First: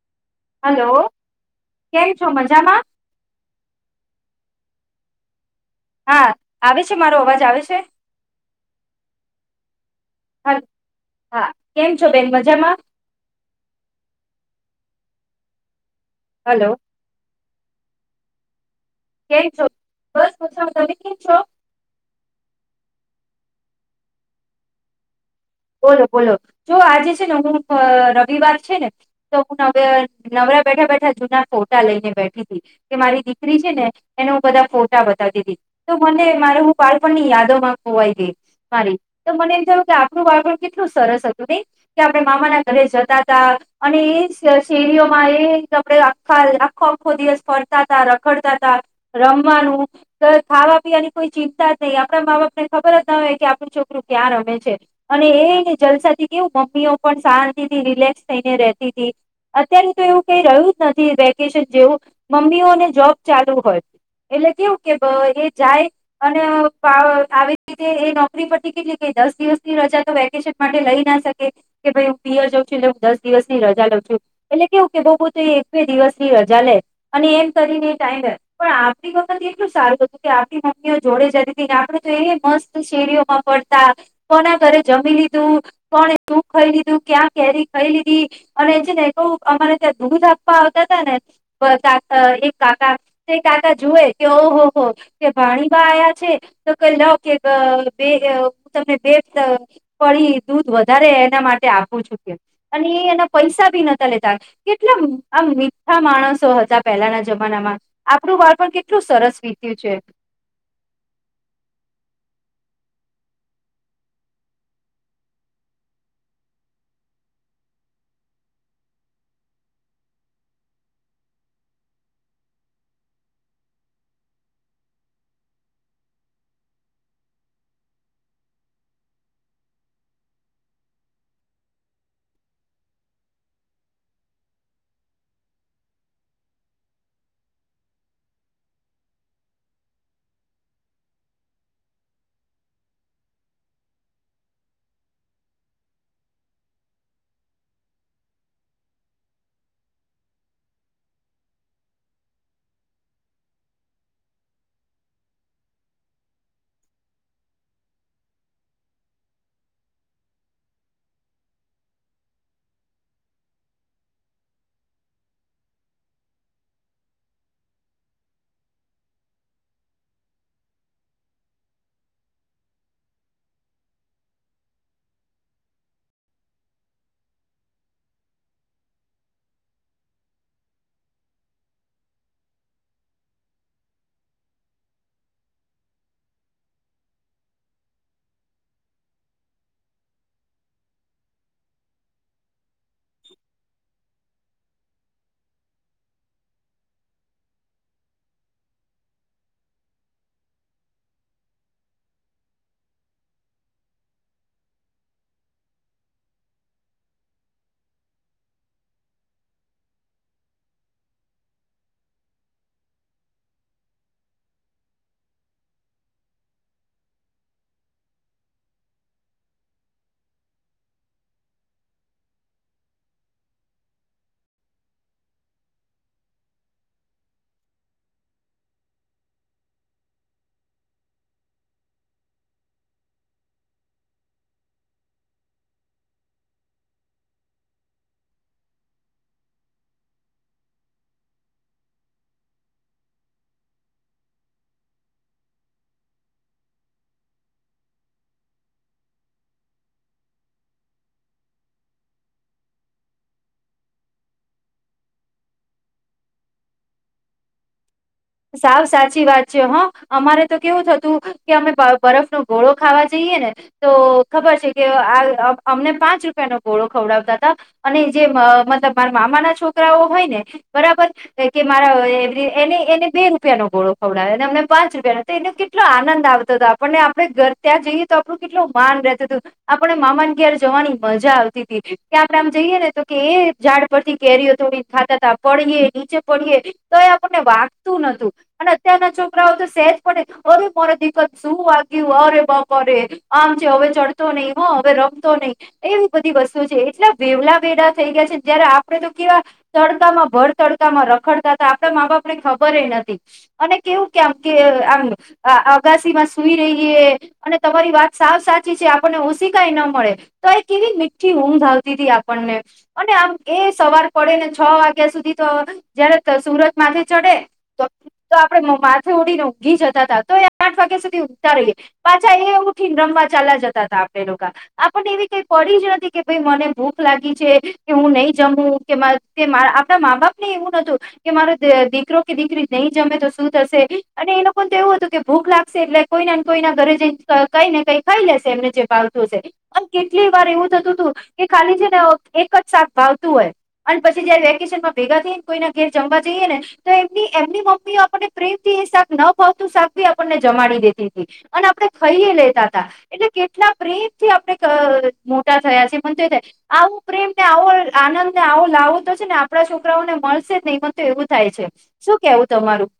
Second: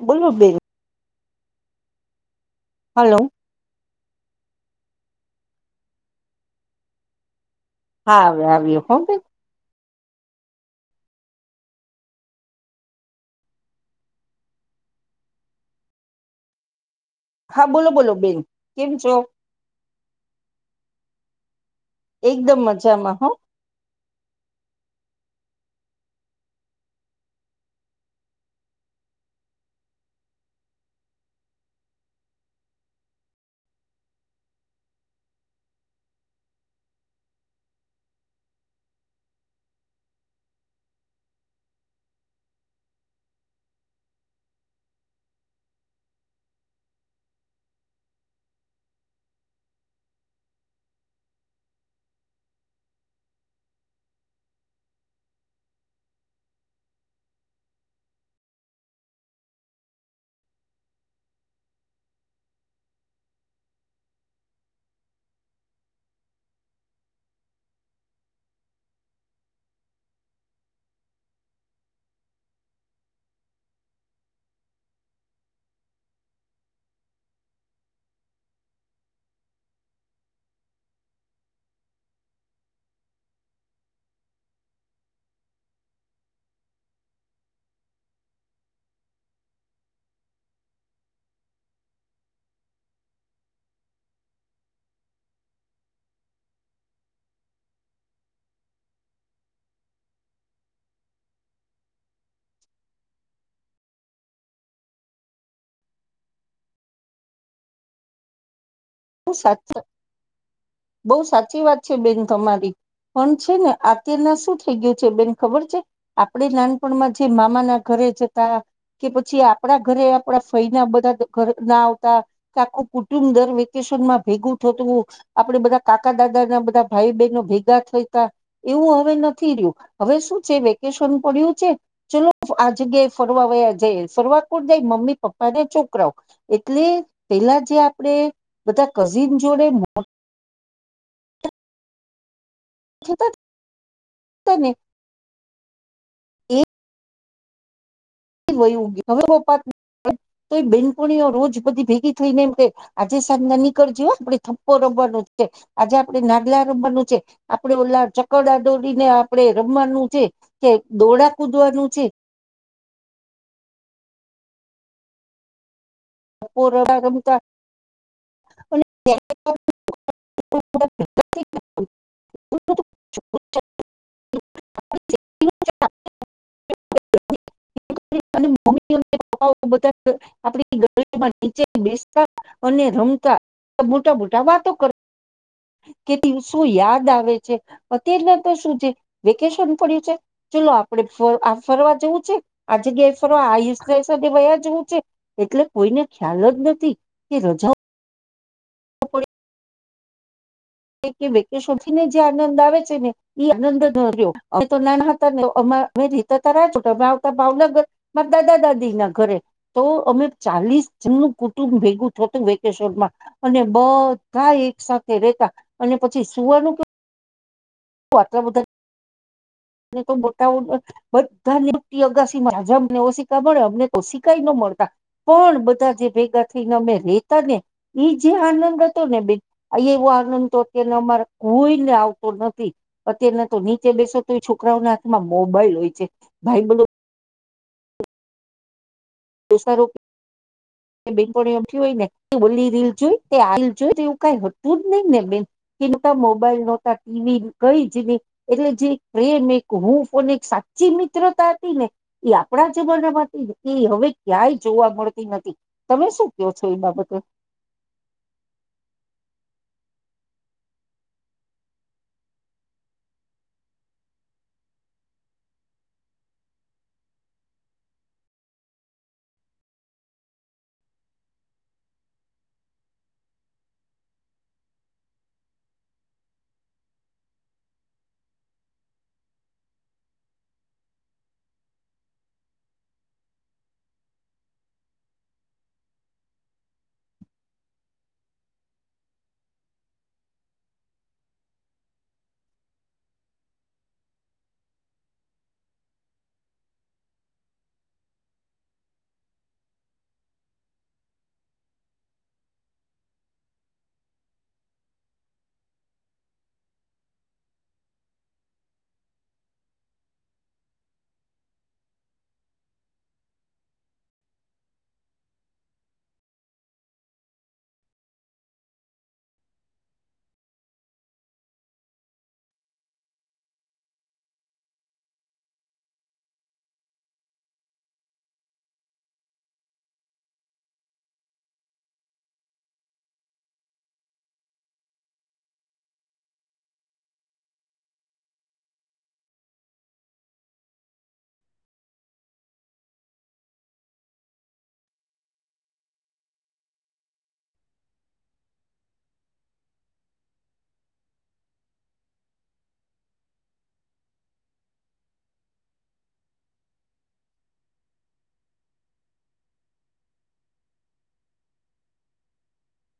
[inaudible] બેન હલો કેમ છો મજામાં હાલો હા આવે છે મારો અવાજ આવે છે હા [unintelligible] હા બેન હ હા કેમ છો બેન મજામાં હાલો હા બોલો બોલો બેન કેમ છો કેમ છો બસ [inaudible] તમે કેમ છો એકદમ મજામાં હ બોલો બોલો જો આજે છે ને હું રવિવાર છે ને તો હું નવે નવરા બેઠા બેઠા જૂના ફોટા લઈને બેઠી હતી કે મારી દીકરી છે ને એને હું બધા ફોટા બતાવતી હતી તો મને મારે હું બાળપણની યાદો માં ખોવાઈ ગઈ મારી તો મને એમ થયું કે આપણુ બાપણ કેટલું સરસ હતું નઈ કે આપણે મામાના ઘરે જતા તા અને એ શેરીઓમાં એ આપખ આખો આખો દિવસ ફરતા તા રખડતા તા રમવાનું ખાવા પીવાની કોઈ ચિંતા જ નઈ આપણા મા બાપ ને ખબર જ ના હોય કે આપણું છોકરું ક્યાં રમે છે અને એને જલસાથી કેવું મમ્મીઓ પણ શાંતિ થી રિલેક્સ થઈને રતી હતી અત્યારે તો એવું કઈ રહ્યું જ નથી વેકેશન જેવું મમ્મીઓને જોબ ચાલુ હોય એટલે કેવું કે એ જાય અને આવી રીતે એ નોકરી પરથી કેટલી કઈ દસ દિવસ રજા તો વેકેશન માટે લઈ ના શકે કે ભાઈ હું પિયર જઉં છું એટલે હું દસ દિવસની રજા લઉં છું એટલે કેવું કે બો તો એ એક બે દિવસની રજા લે અને એમ કરીને ટાઈમ પણ આપણી વખત એટલું સારું હતું કે આપણી મમ્મીઓ જોડે જતી હતી આપડ તો એ મસ્ત શેરીઓમાં પડતા કોના ઘરે જમી લીધું કોને શું ખાઈ લીધું ક્યાં કેરી ખાઈ લીધી અને છે ને ક અમારે ત્યાં દૂધ આપવા આવતા હતાા નેા એક કાકા કાકા જોુએ કે ઓહ હો કે ભાણીબા આયા છે તો કઈ લાવ કે બે તમને બે ફળી દૂધ વધારે એના માટે આપવું છુંકે અને એ એના પૈસા ભી નતા લેતા કેટલા આ મીઠા માણસો હતા પહેલાના જમાનામાં આપણું બાળપણ કેટલું સરસ વીત્યું છે [inaudible] બો સાચી વાત છે બેન તમારી પણ છે ને અત્યારના શું થઈ ગયું છે, બેન ખબર છે આપણેે નાનપણમાં જે મામા ના ઘરે જતા કે પછી આપડા ઘરે આપણા ફય ના બધા ઘર ના આવતા કે આખું કુટુંબ દર વ્યક્ થતું આપડે બધા કાકા દાદા ના બધા ભાઈ બહેનો ભેગા થતા. એવું હવે નથી રહ્યું હવે શું છે વેકેશન પડ્યું છે ચલો આ જગ્યાએ ફરવા વયા જાય ફરવા કો જાય મમ્મી પપ્પા ને છોકરાઓ એટલે પેલા જે આપણે બધા કઝિન જોડે મો ત ન ય હવેપત બેનપણીઓ રોજ બધી ભેગી થઈને એમ કે આજે સાંજ ના નીકળ જ આપણે થપ્પો રમવાનો છે. આજે આપણે નાદલા રમવાનું છે, આપડણે ઓલા ચકડા દોડીને આપણે રમવાનું છે કે દોડા કૂદવાનું છે. [unintelligible] ગમાં નીચે બેસતા અને રમતા મોટા મોટા વાતો કર કે ત શું યાદ આવે છે અત્યારના તો શું છે વેકેશન પડ્યું છે. ચલો આપડે આ ફરવા જવું છે, આ જગ્યાએ ફરવા આ વયા જવું છે એટલે કોઈને ખ્યાલ જ નથી કે રજા. ને જે આનંદ આવે છે ને એ આનંદ ન રહ્યો અમે તો નાના હતા ને અ રેતા ત અ આવતા ભાવનગર મારા દાદા દાદી ના ઘરે તો અમે ચાલીસ જણનું કુટુંબ ભેગું થ હતું, વેકેશનમાં અને બધા એક સાથે રતા અને પછી સુવારનું કે અત્ર બધા તો મોટા બધાની અગાસીમાં અમને એવ શિક્કા મળે અમને તો સીખાય ન મળતા પણ બધા જે ભેગા થઈને અમે રેતા ને એ જે આનંદ હતો ને બેન આ એવો આનંદ તો અત્ય અમારે કોઈને આવતો નથી અત્યના તો નીચે બેસો તો છોકરાઓ ના હાથમાં મોબાઈલ હોય છે ભાઈ બલો દસ રૂપ બેન હોય ને બોલી રીલ જોઈ રલ જોઈ એવું કઈ હતું જ નહી ને બેન કતા મોબાઈલ નહોતા ટીવી ગઈ જ નહી, એટલે જે પ્રેમ એક હું ફોન એક સાચી મિત્રતા હતી ને એ આપણા જમાનામાં હતી એ હવે ક્યાંય જોવા મળતી નથી. તમે શું કહો છો એ બાબતે સાવ સાચી વાત છે હા અમારે તો કેવું થતું કે અમે બરફ ન ઘોળો ખાવા જઈએ ને તો ખબર છે, કે આ અમને પાંચ રૂપિયાનોો ઘોળો ખવડાવતા હતા અને જે મતલબ મારા મામાના છોકરાઓ હોય ને બરાબર કે મારા એને એને બે રૂપિયા નો ગોળો ખવડાવે અમને પાંચ રૂપિયા એને કેટલો આનંદ આવતો હતો આપણને આપણે ઘર ત્યાં જઈએ તો આપણું કેટલું માન રહેતું હતું આપને મામાન કર જવાની મજા આવતી હતી કે આપણે આમ જઈએ, ને તો કે એ ઝાડ પરથી કેરીઓ થોડીને ખાતા તા પડીએ નીચે પડીએ તો એ આપણને વા અને અત્યારના છોકરાઓ તો સેજ પડ અરે મોરે દીકત શું વાગ્યું અરે બપ અરે આમ છે, હવે ચડતો નહી હો હવે રમતો નહી એવી બધી વસ્તુ છે એટલા વેવલા વેડા થઈ ગયા છે જયારે આપડે તો કેવા તડકામાં ભર તડકામાં રખડતા હતા આપડા મા બાપ ને ખબર ખબરે નથી અને કેવું કેમ કે આમ અગાસી માં સુઈ રહીએ અને તમારી વાત સાવ સાચી છે, આપણને ઓશી કઈ ન મળે તો એ કેવી મીઠી ઊંઘ આવતી હતી આપણને અને આમ એ સવાર પડે ને છ વાગ્યા સુધી તો જયારે સુરતમાંથી ચડે. તો આપડે માથે ઉડીને ઊઘી જતા હતાા તો એ આઠ વાગ્યા સુધી ઊગતા રહીએ, પાછા એ ઉઠીને રમવા ચાલ જતા હતા આપણે લોકો આપણને એવી કઈ પડી જ નથી કે ભ મને ભૂખ લાગી છે કે હું નહી જમું કે આપણા મા બાપ ને એવું નતું કે મારો દીકરો દીકરી નહી જમે તો શું થશે, અને એ લોકો તો એવું હતું કે ભૂખ લાગશે એટલે કોઈ ને કોઈના ઘરે જ કઈ ને કઈ ખાઈ લેશે એમને જે ભાવતું હશે અને કેટલી વાર એવું થતું હતું કે ખાલી છે ને એક જ સાાક ભાવતું હોય, અને પછી જયારે વેકેશન માં ભેગા થઈને કોઈના ઘેર જમવા જઈએ ને તો એમ એમની મમ્મીઓ આપણને પ્રેમ થી એ શાક ન ભાવતું શાક ભી આપણને જમાડી દેતી હતી, અને આપણે ખાઈ લેતા હતા એટલે કેટલા પ્રેમથી આપણે મોટા થયા છે. મને તો એ થાય આવું પ્રેમને આવો આનંદ ને આવો લાવો તો છે ને આપણા છોકરાઓને મળશે જ નહીં મ તો એવું થાય છે. શું કેવું તમારું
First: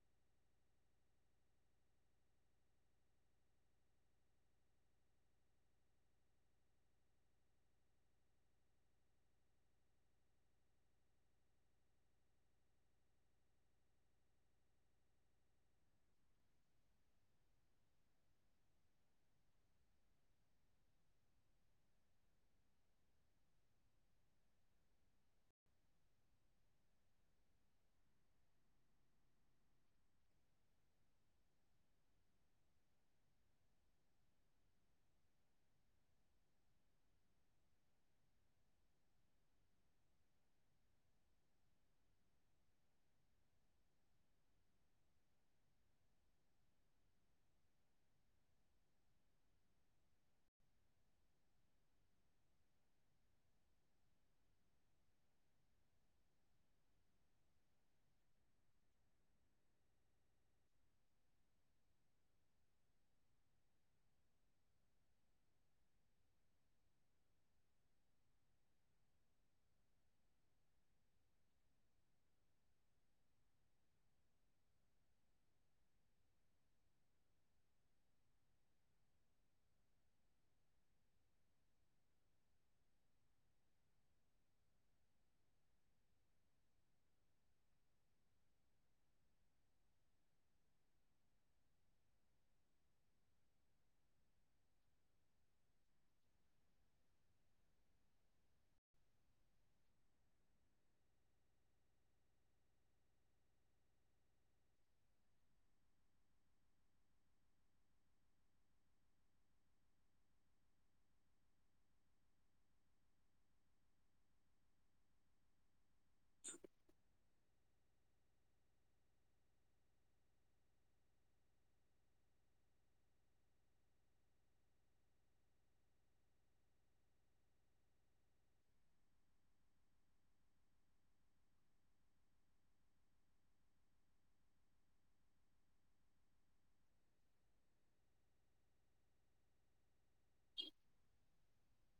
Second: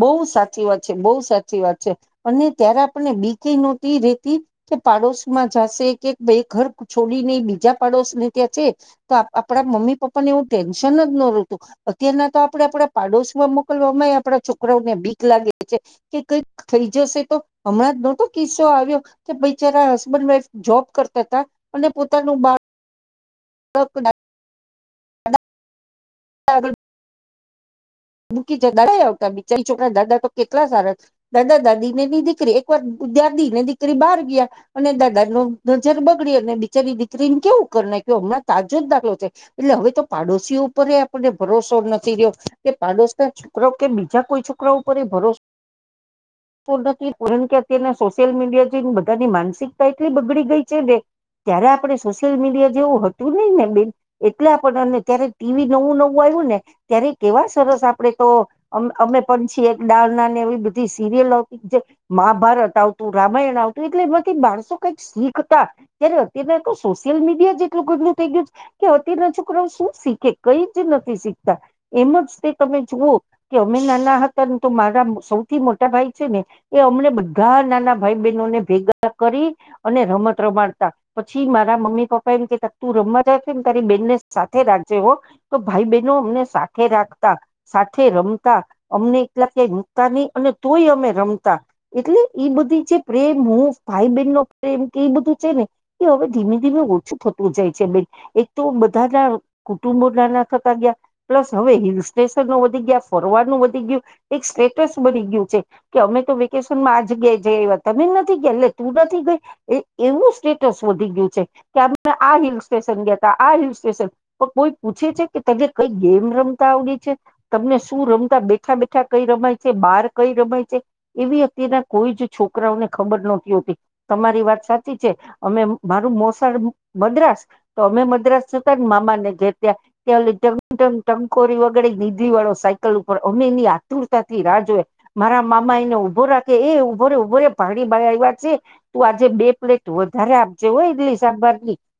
બહ સાચી વાત છે બહુ સાચી વાત છે, અને ત્યારે આપણને બી કઈ નહોતી રેતી કે પાડોશ માં જશે કે ઘર છોડી ને બીજા પાડોશને ત્યાં છે, તો આપણા મમ્મી પપ્પા ને એવું ટેન્શન જ નતું અત્યારના તો આપડે આપડા પાડોશમાં મોકલવામાં આપડા છોકરા છોકરાને ભીક લાગે છે કે કઈ થઈ જશે, તો હમણાં નતો કિસ્સો આવ્યો કે બચારા હસબન્ડ વાઈફ જોબ કરતા હતા અને પોતાનું બાળ હક ના [unintelligible] મૂકી દાદા આવતા બિચારી છોકરા દાદા તો કેટલા સારા દાદા દાદી ને નની દીકરી એક વાર દાદી ને દીકરી બહાર ગયા અને દાદા ન નજર બગડી અને બિચારી દીકરીને કેવું કર ના કે હમણાં તાજો જ દાખલો છે એટલે હવે તો પાડોશી ઉપર આપણને ભરોસો નથી રહ્યો. પાડોશ છોકરા કે બીજા કોઈ છોકરા ઉપર એ ભરોસો નથી પર કે અત્યારના સોશિયલ મીડિયા જે બધાની માનસિકતા એટલી બગડી ગઈ છે, ને ત્યારે આપણે સોશિયલ મીડિયા જેવું હતું નહી ને બેન એટલા આપ અને ત્યારે ટીવી નવું નવું આવ્યું ને ત્યારે કેવા સરસ આપડે તો અમે પણ છીએ એક દા ના ને એવી બધી સીરિયલ આવતી જે મહાભારત આવતું રામાયણ આવતું એટલે એમાંથી માણસો કઈક શીખતા ત્યારે અત્ય્યારે તો સોશિયલ મીડિયા જ એટલું ગંદું થઈ ગયું છે. કે અત્યારના છોકરાઓ શું શીખે કઈ જ નથી શીખતા. એમ તમે જુઓ કે અમે નાના હતા ને તો મારા સૌથી મોટા ભાઈ છે ને એ અમને બધા નાના ભાઈ બહેનોને ભેગા કરી અને રમત રમાડતા પછી મારા મમ્મી પપ્પા એમ કે ત તું રમત ને તારી બેહેનને સાથે રાખે હો તો ભાઈ બહેનો અમને રાખતા સાથે રમતા અમને એટલા ક્યાંય મૂકતા નહી, અને તોય અમે રમતા એટલે એ બધી જે પ્રેમ હું ભાઈ બહેન નો પ્રેમ કે એ બધું છે, ને એ હવે ધીમે ધીમે ઓછું થતું જાય છે બેન એક તો બધાના કુટુંબો ના ના થતા ગયા. પ્લસ હવે હિલ સ્ટેશનો વધી ગયા ફરવાનું વધી ગયું એક સ્ટેટસ બની ગયું છે. કે અમે તો વેકેશનમાં આ જગયા જ એ તમે નથી ગયા એટલે તું નથી ગઈ એવું સ્ટેટસ વધી ગયું છે કે અમે આ હિલ સ્ટેશન ગયા ત આ હિલ સ્ટેશન પણ કોઈ પૂછે છે કે તને કઈ આવ છે તમને શું રમતા બેઠા બેઠા કઈ રમાય છે, બાર કઈ રમાય છે એવી અતારના કોઈ જ છોકરાઓને ખબર નહતી હોતી તમારી વાત સાચી છે અમે મારું મોસાડ મદ્રાસ તો અમે મદ્રાસ જતા ને મામાને ગ ત્યા ત ટંકોરી વગડે નીધી વાળો સાયકલ ઉપર અમે એની આતુરતાથી રાહ જોય મારા મામા એને ઉભો રાખે એ ઉભોરે ઉભોરે ભાડી ભ આવ્યા છે તું આજે બે પ્લેટ અરે આ જે હોય ઇડલી સાંબર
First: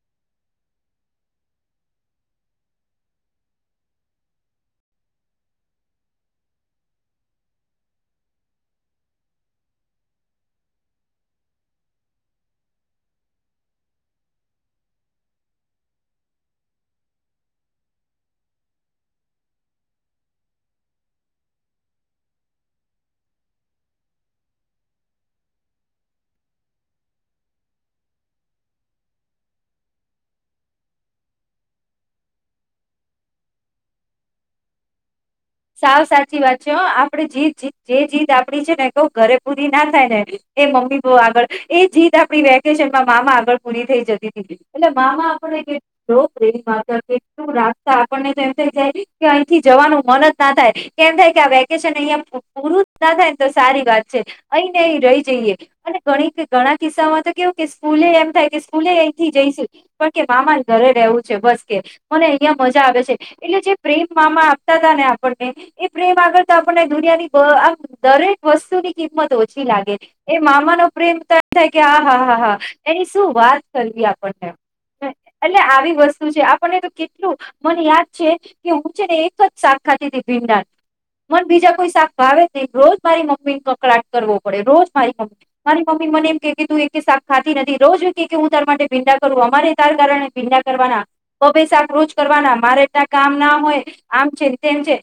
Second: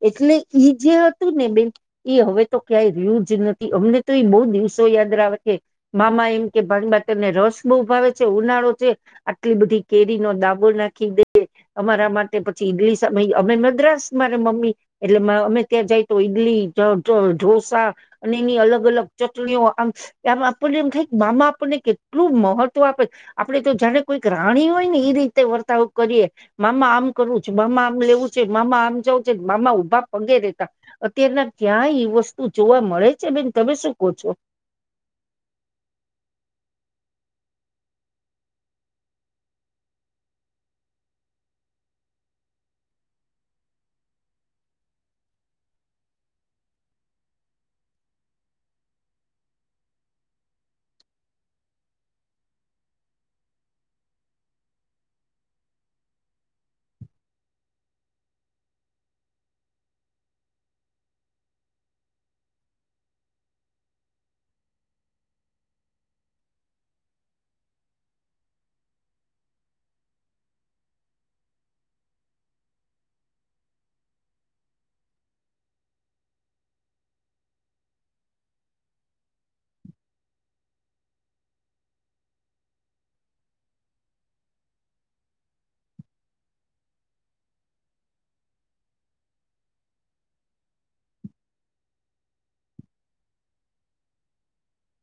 એટલે ઈ જે હતું ને બેન એ હવે તો ક્યાંય રહ્યું જ નથી. અમને તો બહ દિવસો યાદ આવે છે મામા એમ કે ભાણી બા તને રસ બહુ ભાવે છે ઉનાળો છે આટલી બધી કેરી નો ડાબો નાખી દે અમારા માટે પછી ઈડલી સા અમે મદ્રાસ મારે મમ્મી એટલે અમે ત્યાં જાય તો ઈડલી ઢોસા અને એની અલગ અલગ ચટણીઓ આમ આમ આપણને એમ થાય મામા આપણને કેટલું મહત્વ આપે આપડે તો જાને કોઈક રાણી હોય ને એ રીતે વર્તાવ કરીએ મામા આમ કરવું છે મામા આમ લેવું છે મામા આમ જવું છે. મામા ઉભા પગે રહેેતા અત્યારના ક્યાંય એ વસ્તુ જોવા મળે. છે બેન તમે શું કહો છો. સાવ સાચી વાત છે આપણે જે જે જીત આપડી છે ને કહ ઘરે પૂરી ના થાય ને એ મમ્મી આગળ એ જીત આપડી વેકેશનમાં મામા આગળ પૂરી થઈ જતી હતી, એટલે મામા આપને કેટલો પ્રેમ કેટલું રાસ્તા આપણને જેમ થઇ જાય કે અહીંથી જવાનું મન જ ના થાયમ થાય વેકેશન અહિયાયા પૂરું ના થાય તો સારી વાત છે અહી ને અ રહી જઈએ અનેણી ઘણા કિસ્સામાં તો કેવું કે સ્કૂલે એમ થાય કે સ્કૂલે અહીથી જઈશું પણ કે મામા ઘરે રવું છે બસ કે મને અહિયાં મજા આવે છે એટલે જે પ્રેમ મામા આપતા હતા ને પ્રેમ આગળ તો આપણને દુનિયાની આમ દરેક વસ્તુની કિંમત ઓછી લાગે એ મામા નો પ્રેમ તો એમ થાય કે હ હા હા હા એની શું વાત કરવી આપણને એટલે આવી વસ્તુ છે. આપણને તો કેટલું મને યાદ છે કે હું છે ને એક જ ખાતી હતી ભીંડા મન બીજા કોઈ શાક ભાવે નહી રોજ મારી મમ્મી ને કકડાાટ કરવો પડે રોજ મારી મમ્મી મારી મમ્મી મને એમ કે તું એક શાક ખાતી નથી રોજ કે હું તાર માટે ભીંડા કરું અમારે તાર કારણે ભીંડા કરવાના પભે શાક રોજ કરવાના મારે ત્યાં કામ ના હોય આમ છે. ને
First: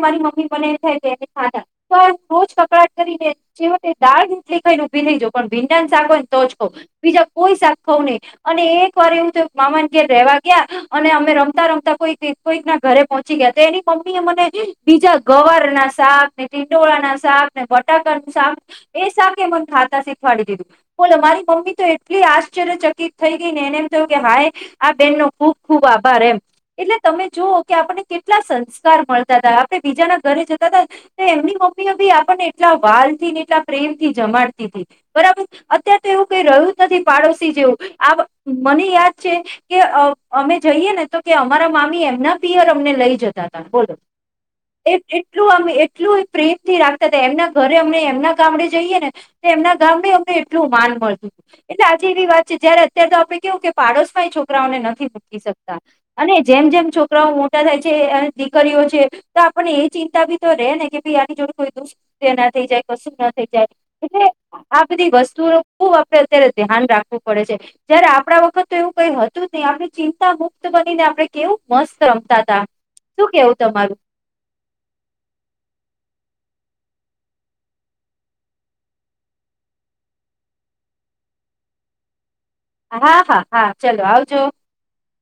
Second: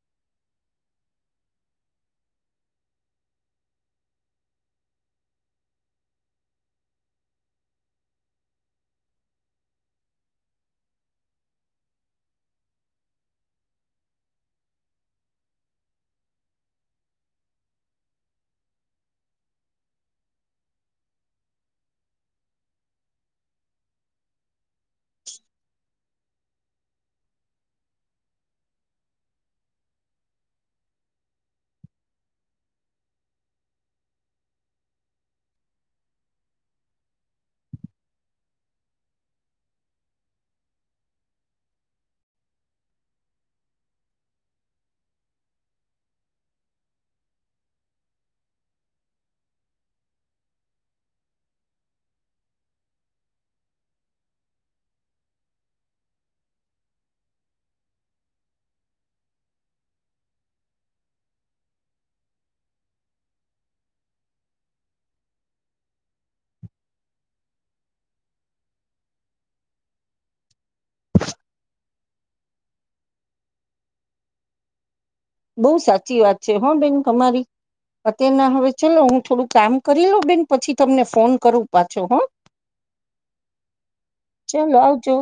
મારી મમ્મી મને એમ થાય કેને ખાતા તો આ રોજ કકડાટ કરીને જે દાળ ટલી ખાઈને ભીલી જો પણ ભીંડાને શાક હોયને તો જ ખઉ બીજા કોઈ શાક ખઉ નહી અને એક વાર એવું તો મામા ઘેર રેવા ગયા અને અમે રમતા રમતા કોઈક કોઈક ના ઘરે પહોંચી ગયા તો એની મમ્મી એ મને બીજા ગવાર ના શાક ને ટીંડોળા ના શાક ને બટાકાનું શાક એ શાક એ મને ખાતા શીખવાડી દીધું બોલો મારી મમ્મી તો એટલી આશ્ચર્ય ચકિત થઈ ગઈ ને એને એમ થયું કે હાય. આ બેનનો ખૂબ ખૂબ આભ કર એમ એટલે તમે જુઓ કે આપણને કેટલા સંસ્ સંસ્કાર મળતા તા આપણે બીજાના ઘરે જતાતા તે એમની મમ્મી ઓબી આપણને એટલા વાલ થી ને એટલા પ્રેમ થી જમાડતી તી બરાબર અત્યારે તો એવું કઈ રહ્યું જ નથી પાડોશી જેવું આ મને યાદ છે કે અ અમે જઈએ ને તો કે અમારા મામી એમના પિયર અમને લઈ જતા. બોલો એ એટલું આમ એટલું એ પ્રેમ થી રાખતા તા. એમના ઘરે અમને એમના ગામડે જઈએ ને તે એમના ગામડે અમને એટલું માન મળતું તું એટલે આજે એવી વાત છે જયારે અત્યારે તો આપણે કેવું કે પાડોશમાં એ છોકરાઓને નથી મૂકી શકતા. અને જેમ જેમ છોકરાઓ મોટા થાય છે અને દીકરીઓ છે તો આપણને એ ચિંતા બી તો રે ને કે ભાઈ આની જોડે કોઈ દુષ્ ના થઈ જાય કશું ના થઈ જાય એટલે આ બધી વસ્તુ ખુબ આપણે અત્યારે ધ્યાન રાખવું પડે છે. જયારે આપણા વખત તો એવું કઈ હતું જ નહી. આપણી ચિંતા મુક્ત બનીને આપણે કેવું મસ્ત રમતા તા શું કેવું તમારું? બહુ સાચી વાત છે હ બેન તમારી અત્યારના હવે ચલો હું થોડુંક કામ કરી લઉં બેન પછી તમને ફોન કરું પાછો હ હા હા હા ચલો આવજો ચલો આવજો.